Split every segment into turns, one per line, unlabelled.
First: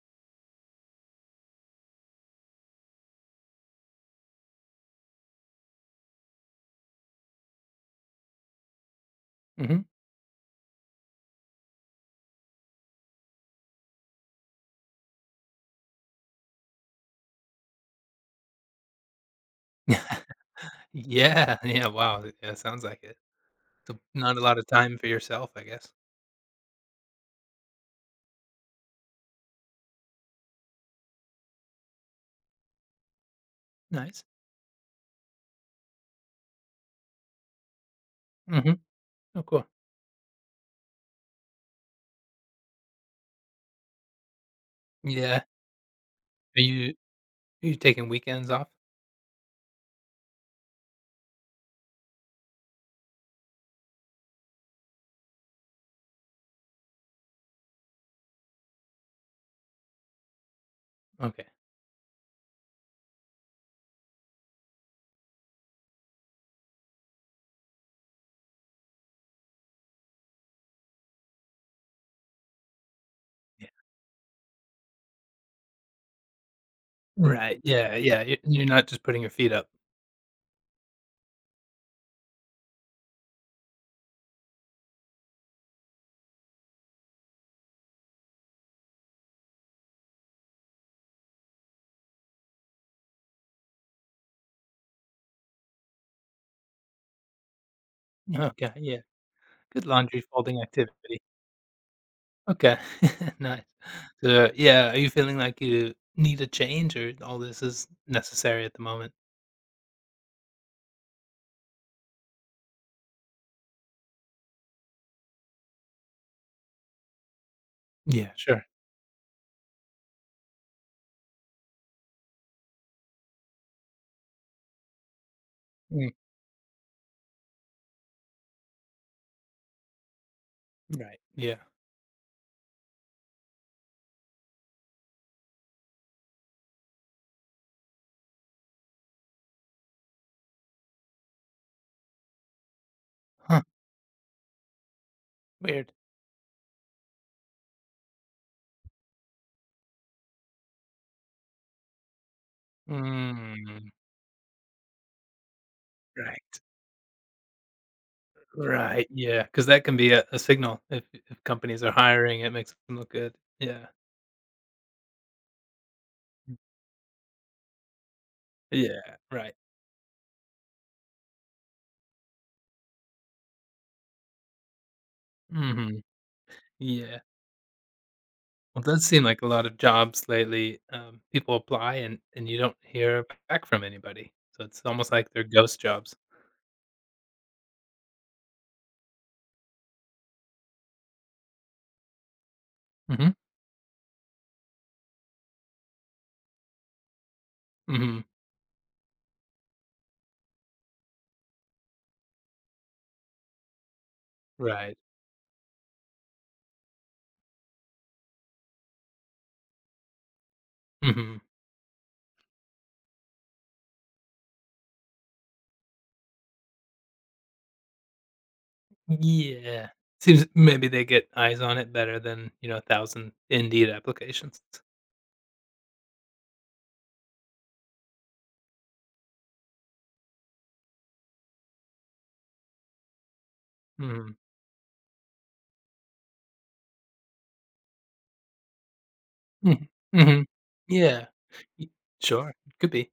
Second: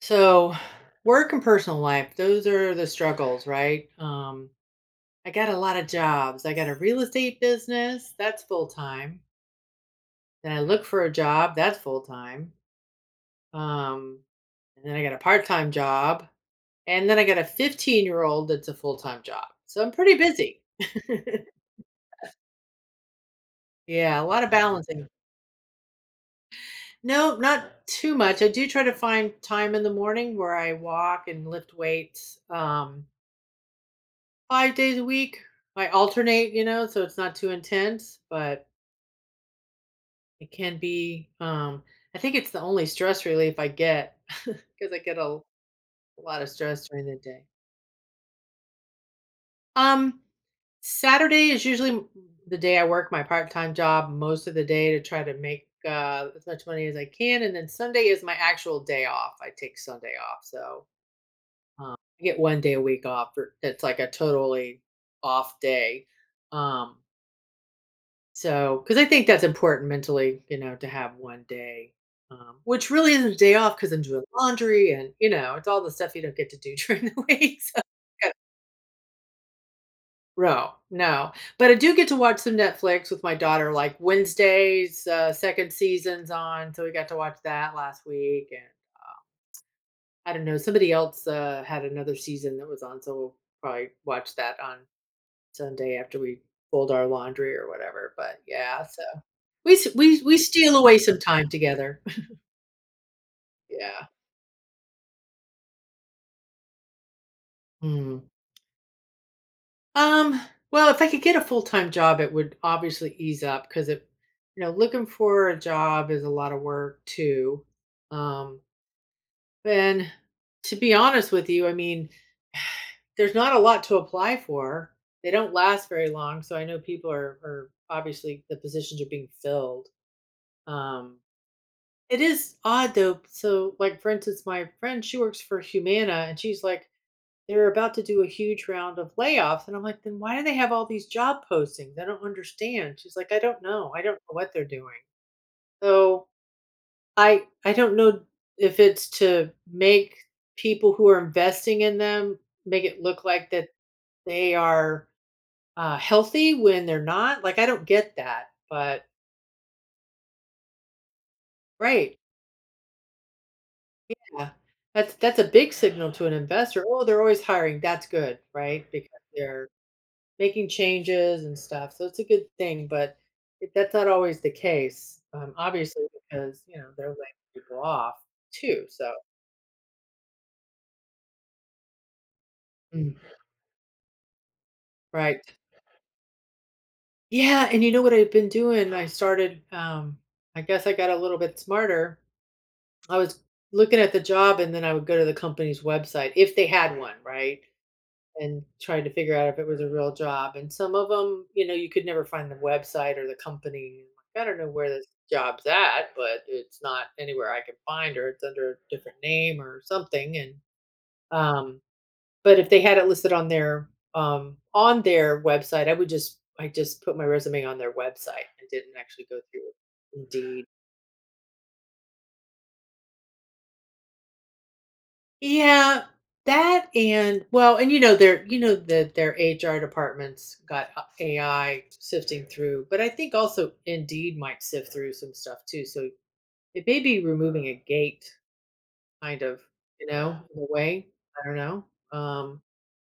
So, work and personal life, those are the struggles, right? I got a lot of jobs. I got a real estate business, that's full time.
Mhm.
Then I look for a job, that's full time. Um, and then I got a part time job. And then I got a 15-year-old that's a full time job. So I'm pretty busy.
Yeah, yeah, wow, yeah, sounds like it. So,
Yeah, a
not a
lot of
lot of time for
balancing.
yourself, I guess.
No, not too much. I do try to find time in the morning where I walk and lift weights.
Nice.
5 days a week. I alternate, you know, so it's not too intense, but
Mhm. Oh, cool.
it can be. I think it's the only stress relief I get because I get a
Yeah.
a lot of
Are
stress
you
during the day.
are you taking weekends off?
Um, Saturday is usually m the day I work my part-time job most of the day to try to make, as much money as I can, and then Sunday is my actual day off. I take Sunday off, so,
Okay.
I get 1 day a week off. For It's like a totally off day. Um So, because I think that's important mentally, you know, to have one day, which really isn't a day
Yeah.
off because 'cause I'm doing laundry and, you know, it's all the stuff you don't get to do during the week,
Right,
so.
yeah, yeah,
Yeah.
y you're not just putting your feet up.
No, no, but I do get to watch some Netflix with my daughter, like, Wednesdays. 2nd season's on, so we got to watch that last week, and I don't know, somebody else, had another season that was on, so we'll probably watch that on Sunday after we fold our laundry or whatever, but
Okay,
yeah,
yeah.
so. We
Good
s
laundry
we
folding
steal away some
activity.
time together.
Okay, nice.
Yeah.
So, yeah, are you feeling like you need a change or all this is
Mm.
necessary at the moment?
Um, well, if I could get a full-time job, it would obviously ease up because it you know, looking for a job is a lot of work too.
Yeah,
Um,
sure.
and to be honest with you, I mean, there's not a lot to apply for. They don't last
Mm,
very long, so I know people are obviously the positions are being filled. Um,
right, yeah.
it is odd though. So, like for instance, my friend, she works for Humana and she's like, they were about to do a huge round of layoffs. And I'm like, then why do they have all these job postings? I don't understand. She's like, I don't
Huh,
know. I don't know what they're doing.
weird.
So I don't know if it's to make people who are investing in them make it look like that
Mm,
they are healthy
right.
when they're not. Like I don't get that. But
Right, yeah, because that can be a signal if companies are
right,
hiring, it makes them look good. Yeah.
yeah, that's a big signal to an investor. Oh, they're always hiring. That's good, right?
Yeah,
Because
right.
they're making changes and stuff. So it's a good thing, but that's not always the case.
Mhm.
Obviously, because you know they're laying
Yeah.
people off
Well,
too.
it does
So.
seem like a lot of jobs lately, people apply and you don't
Mm.
hear back from anybody, so it's almost like
Right,
they're ghost jobs.
yeah. And you know what I've been doing? I started. I guess I got a little bit smarter. I
Mhm.
was looking at the job, and then I would go to the company's website if they had one, right?
Mhm.
And tried to figure out if it was a real job. And some of them, you know, you could never find the website or the company. I don't know where
Right.
this job's at, but it's not anywhere I can find, or it's under a different name or something. And
Mhm.
um, but if they had it listed on their website, I just put my resume on their website, and didn't actually go through
Yeah. Seems
Indeed.
maybe they get eyes on it better than, you know, 1,000 Indeed applications.
Yeah, that and well, and you know that their HR departments got AI sifting through, but I think also Indeed
Mhm.
might sift through some stuff too. So it may be removing a gate, kind of,
Mhm.
you know,
Mhm.
in a way.
Yeah.
I don't know.
Y Sure,
Um,
could be.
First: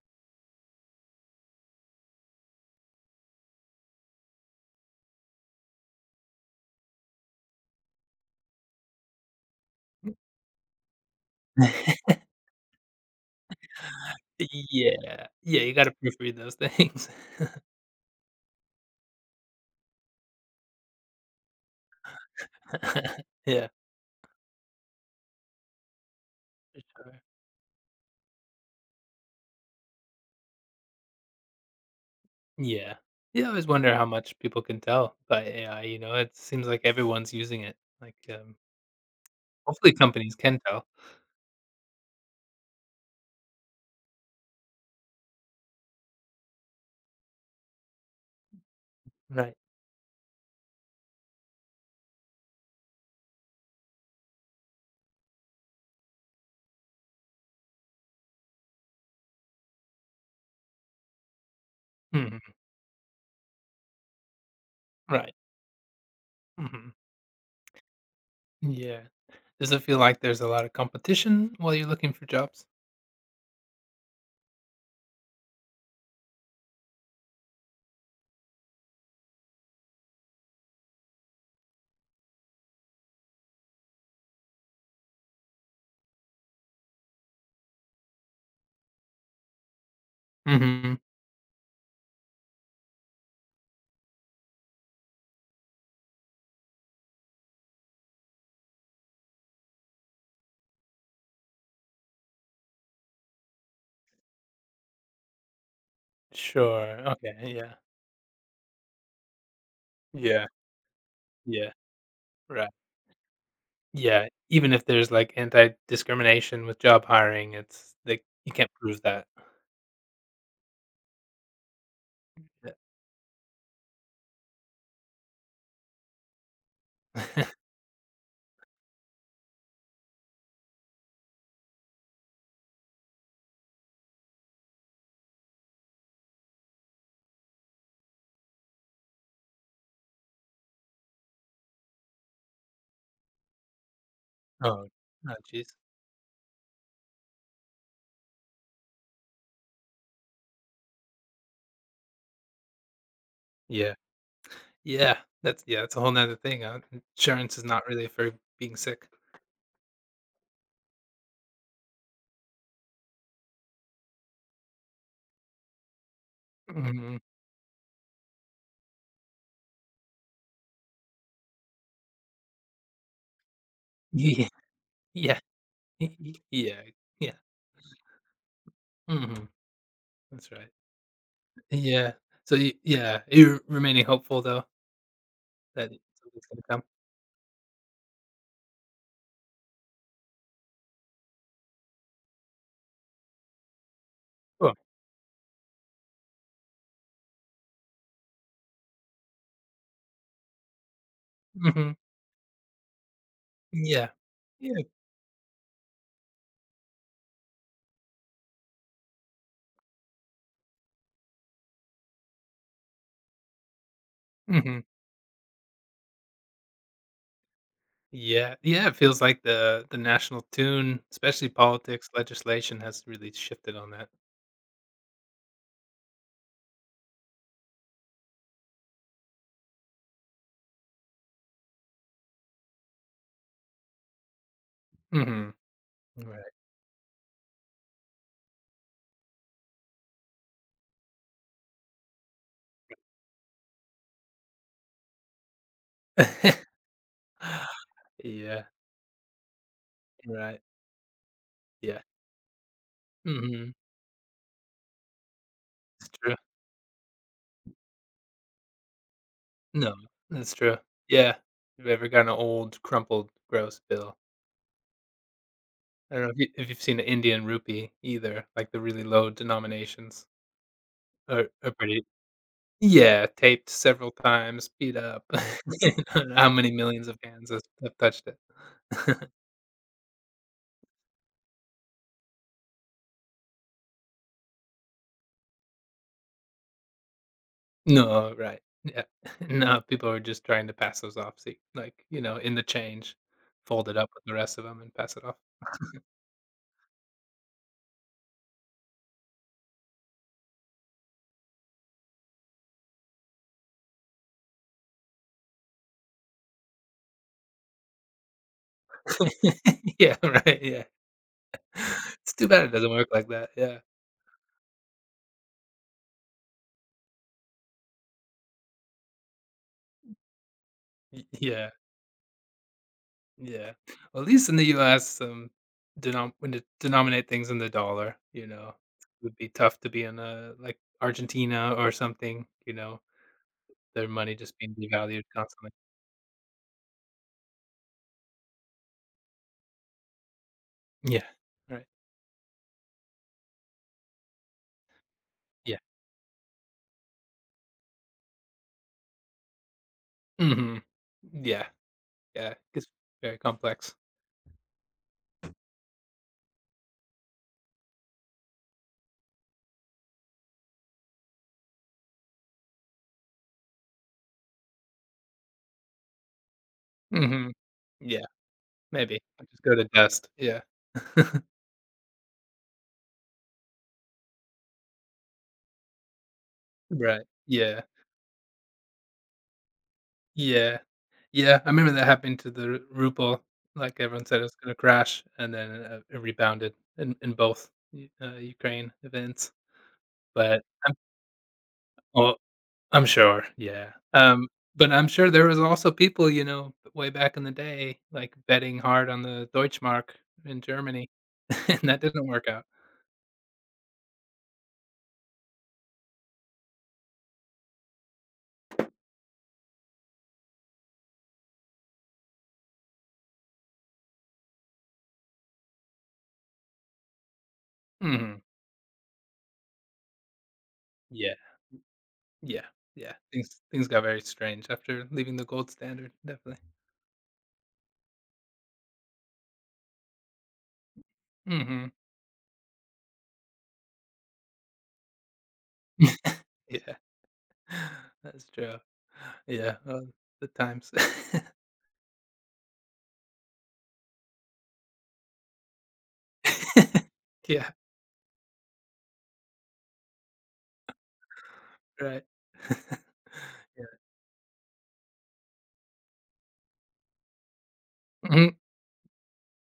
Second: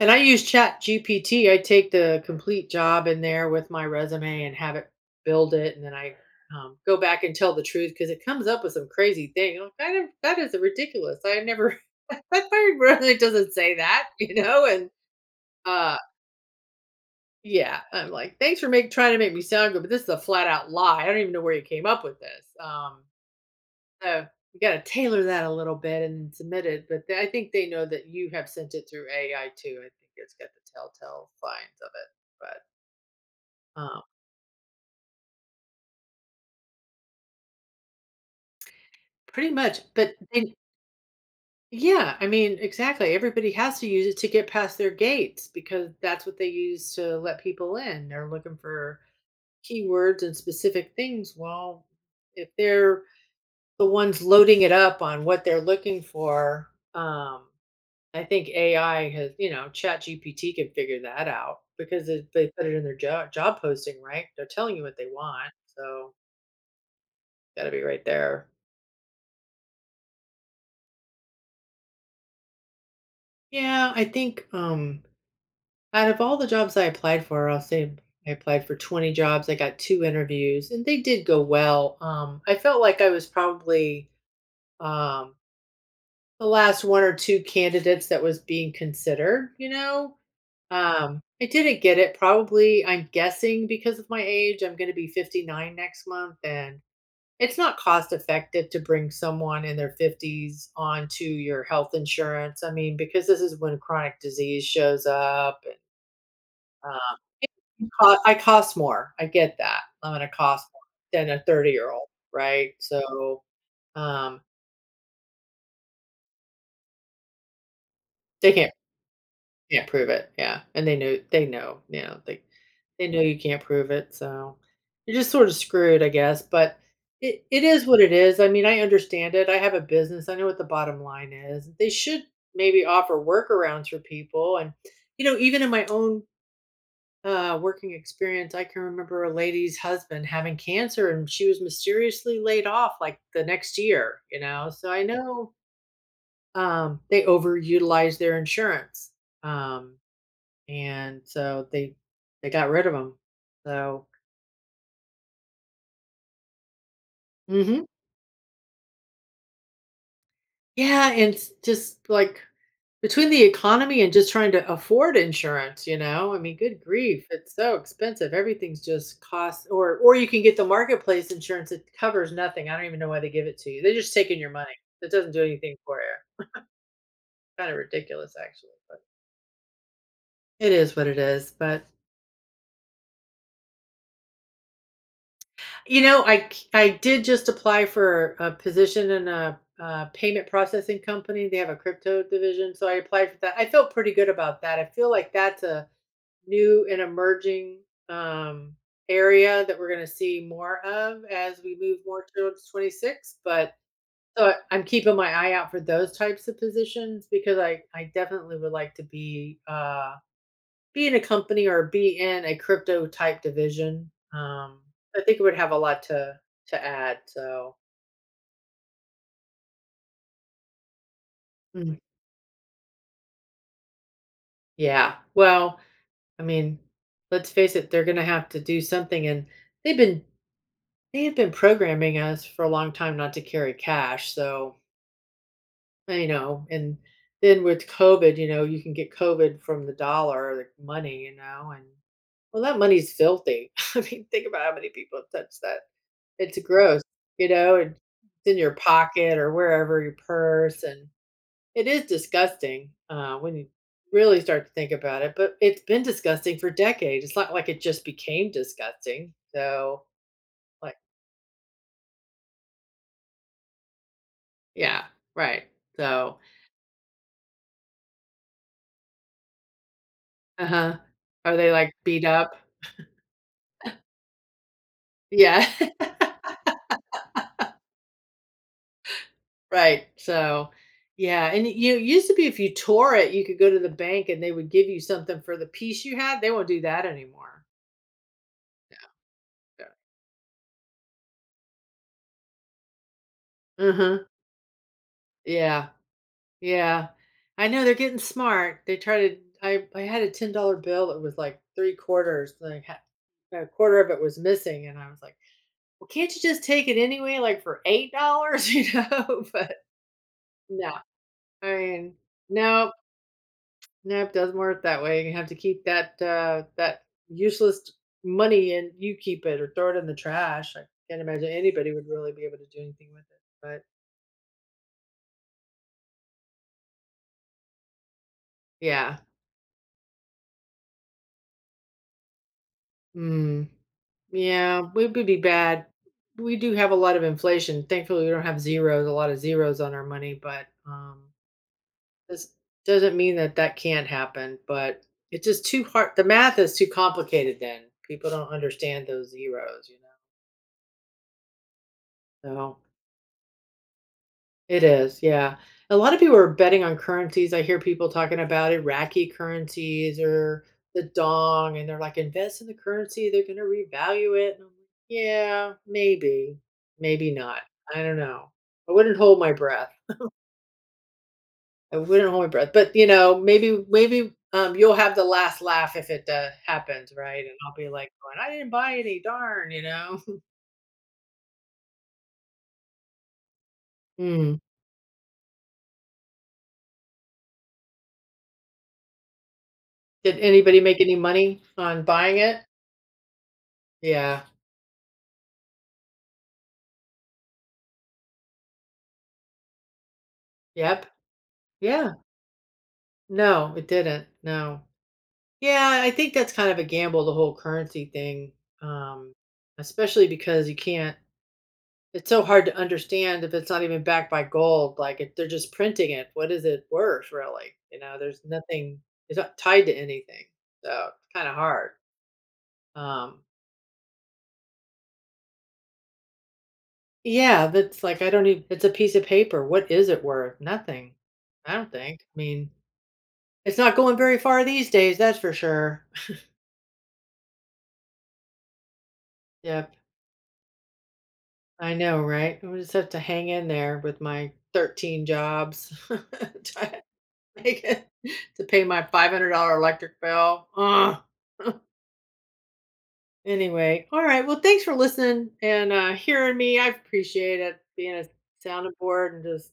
and I use Chat GPT. I take the complete job in there with my resume and have it build it, and then I go back and tell the truth because it comes up with some crazy thing. I'm like, that is ridiculous. I never that my resume doesn't say that, you know. And
Yeah. Yeah, you gotta
uh,
proofread those things.
yeah, I'm like, thanks for make trying to make me sound good, but this is a flat out lie. I don't even know where you came up with this.
Yeah,
So you got to tailor that a little bit and submit
for
it. But
sure.
I think they know that you have sent it through AI too. I think it's got the telltale signs of it.
Yeah. Yeah, I always
But
wonder how much people can tell by AI, it seems like everyone's using it,
Pretty much,
hopefully companies can tell.
yeah, I mean, exactly. Everybody has to use it to get past their gates because that's what they use to let people in. They're looking for
Right.
keywords and specific things. Well, if they're the ones loading it up on what they're looking for, um, I think AI has, you know, ChatGPT can figure that out because
Mhm,
they put it in their job posting, right? They're telling you what they
right.
want, so
Mhm.
got to be right there.
Yeah. Does it feel like there's a lot of competition while you're looking for jobs?
Yeah, I think out of all the jobs I applied for, I'll say I applied for 20 jobs. I got two interviews and they did go well. I felt like I was probably um the last one or two candidates that was being considered, you know.
Mhm.
I didn't get it probably, I'm guessing because of my age. I'm gonna be 59 next month, and it's not cost effective to bring someone in their 50s onto your health insurance. I mean, because this is when chronic disease shows up. And,
Sure, okay,
it
yeah.
co I cost more, I get that. I'm gonna
Yeah,
cost more than a
yeah,
30-year-old,
right.
right? So,
Yeah,
um,
even if there's, like, anti-discrimination with job hiring, it's like,
they
you can't prove that.
can't prove it, yeah, and they know, you know,
Yeah.
they know you can't prove it, so you're just sort of screwed, I guess, but it is what it is. I mean, I understand it, I have a business, I know what the bottom line is. They should maybe offer workarounds for people. And, you know, even in my own, working experience, I can remember a lady's husband having cancer, and she was mysteriously laid off, like, the next year, you know,
Oh,
so I
oh,
know,
jeez.
they overutilize their insurance, um and so they got rid of him.
Yeah.
So.
Yeah. That's yeah, that's a whole 'nother thing, insurance is
Mhm.
not really for being sick.
Yeah, and it's just like between the economy and just trying to afford insurance, you know? I mean, good
Mhm.
grief, it's so expensive. Everything's just cost or you can get the marketplace insurance that covers nothing. I don't even know why they give it to you. They're just taking
Yeah.
your money. It doesn't
Yeah.
do anything for you.
Yeah. Yeah.
Kind of ridiculous actually, but
Mhm. That's right.
it is what it is. But
Yeah. So you yeah, you're remaining hopeful, though, that
you know,
something's gonna come?
I did just apply for a position in a, payment processing company. They have a crypto division, so I applied for that. I felt pretty good about
Cool.
that. I feel like that's a new and emerging um, area that we're going to see more of as we
Mhm.
move more towards 26. But
Yeah.
so I'm
Yeah.
keeping my eye out for those types of positions because I definitely would like to be in a company or be in a crypto type division.
Mhm.
I think it would have a lot to add. So.
Yeah. Yeah, it feels like the national tune, especially
Mm,
politics, legislation has really shifted on that.
yeah. Well, I mean, let's face it, they're gonna have to do something and they've been they have been programming us for a long time not to carry cash. So
Mhm.
you
Right.
know, and then with COVID, you know, you can get COVID from the dollar, like money, you know. And well, that money's filthy. I mean, think about how many people have touched that. It's gross, you know, and it's in
Yeah.
your pocket or wherever, your
Right.
purse, and it
Yeah.
is disgusting, when you
Mhm.
really start to think about it, but it's been
It's true.
disgusting for decades, it's not like it just became disgusting,
No,
so,
that's true.
like.
Yeah. you Have ever gotten an old, crumpled, gross bill?
Yeah, right,
I don't know
so.
if, you, if you've seen an Indian rupee either, like the really low denominations
Uh-huh. Are they,
are
like,
pretty.
beat up?
Yeah, taped several times, beat up. I
Yeah,
don't know How many millions of hands have touched it?
right, so. Yeah, and it used to be if you tore it, you could go to the bank and they would give you something for the piece you had, they won't do that anymore.
No, right. Yeah. No, people are just trying to pass those off, see, like, you know, in the change, fold
Uh
it up
huh.
with the rest of them and pass it off.
Yeah. Yeah. I know they're getting smart. They try to I had a $10 bill that was like 3 quarters, like a quarter of it was missing and I was like, "Well, can't you just take it anyway like for $8?" You know, but
Yeah, right. Yeah.
no. I mean,
It's too bad it doesn't
no,
work like that. Yeah.
nope, doesn't work that way. You have to keep that that useless money and you keep it or throw it in the trash. I can't imagine
Yeah.
anybody would really be able to do anything with it.
Yeah.
But
Well, at least in the US, denom when to denominate things in the dollar, you know,
yeah.
it would be tough to be in, a like, Argentina or something, you know,
Mm.
their money just being
Yeah, we
devalued
would be
constantly.
bad. We do have a lot of inflation. Thankfully, we don't have zeros, a lot of zeros on our money, but
Yeah. Right.
this doesn't mean that that can't happen. But it's just
Yeah.
too hard. The math is too complicated. Then people don't understand those zeros, you know.
Mhm. Yeah. Yeah.
So
It's very complex.
it is, yeah. A lot of people are betting on currencies. I hear people talking about Iraqi currencies or the dong, and they're like, invest in the currency, they're going to revalue it. And I'm like, yeah, maybe, maybe
Mhm.
not. I don't
Yeah.
know. I wouldn't
Maybe.
hold my
Just go to
breath.
dust. Yeah.
I wouldn't hold my breath. But, you know, maybe, maybe you'll have the last laugh if it happens,
Right.
right? And I'll
Yeah.
be like, going, I didn't buy any, darn, you know?
Yeah. Yeah, I remember that happened to the Ru RuPaul, like, everyone said it was
Mm.
gonna crash, and then, it rebounded in both U Ukraine events,
Did
but
anybody
I'm
make any money on
well,
buying it?
I'm sure, yeah,
Yeah.
but I'm sure there was also people, you know, way back in the day, like, betting hard on the Deutschmark in
Yep.
Germany, and that
Yeah.
didn't work out.
No, it didn't, no. Yeah, I think that's kind of a gamble, the whole currency thing, um, especially because you can't it's so hard to understand if it's not even backed by gold, like, if they're just printing it, what is it worth, really? You know,
Mhm.
there's nothing, it's not tied to anything, so it's
Yeah,
kinda hard,
yeah, yeah,
um
things got very strange after leaving the gold standard, definitely.
Yeah, that's like, I don't even it's a piece of paper, what is it worth? Nothing, I don't
Mhm.
think. I mean, it's not going very far these days, that's for sure.
Yeah. That's true. Yeah,
Yeah.
good times.
I know, right? I just have to hang in there with my 13 jobs to
Yeah,
make it to pay my $500 electric bill. Ugh.
right. Yeah.
Anyway, all right. Well, thanks for listening and hearing me. I appreciate it being a
Mhm.
sounding board and just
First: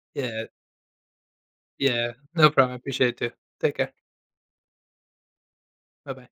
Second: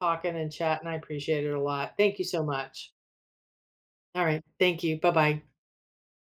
talking
Yeah,
and chatting. I appreciate it a lot.
yeah.
Thank you so
No problem, I
much.
appreciate it too. Take care.
All right. Thank you. Bye bye.
Bye-bye.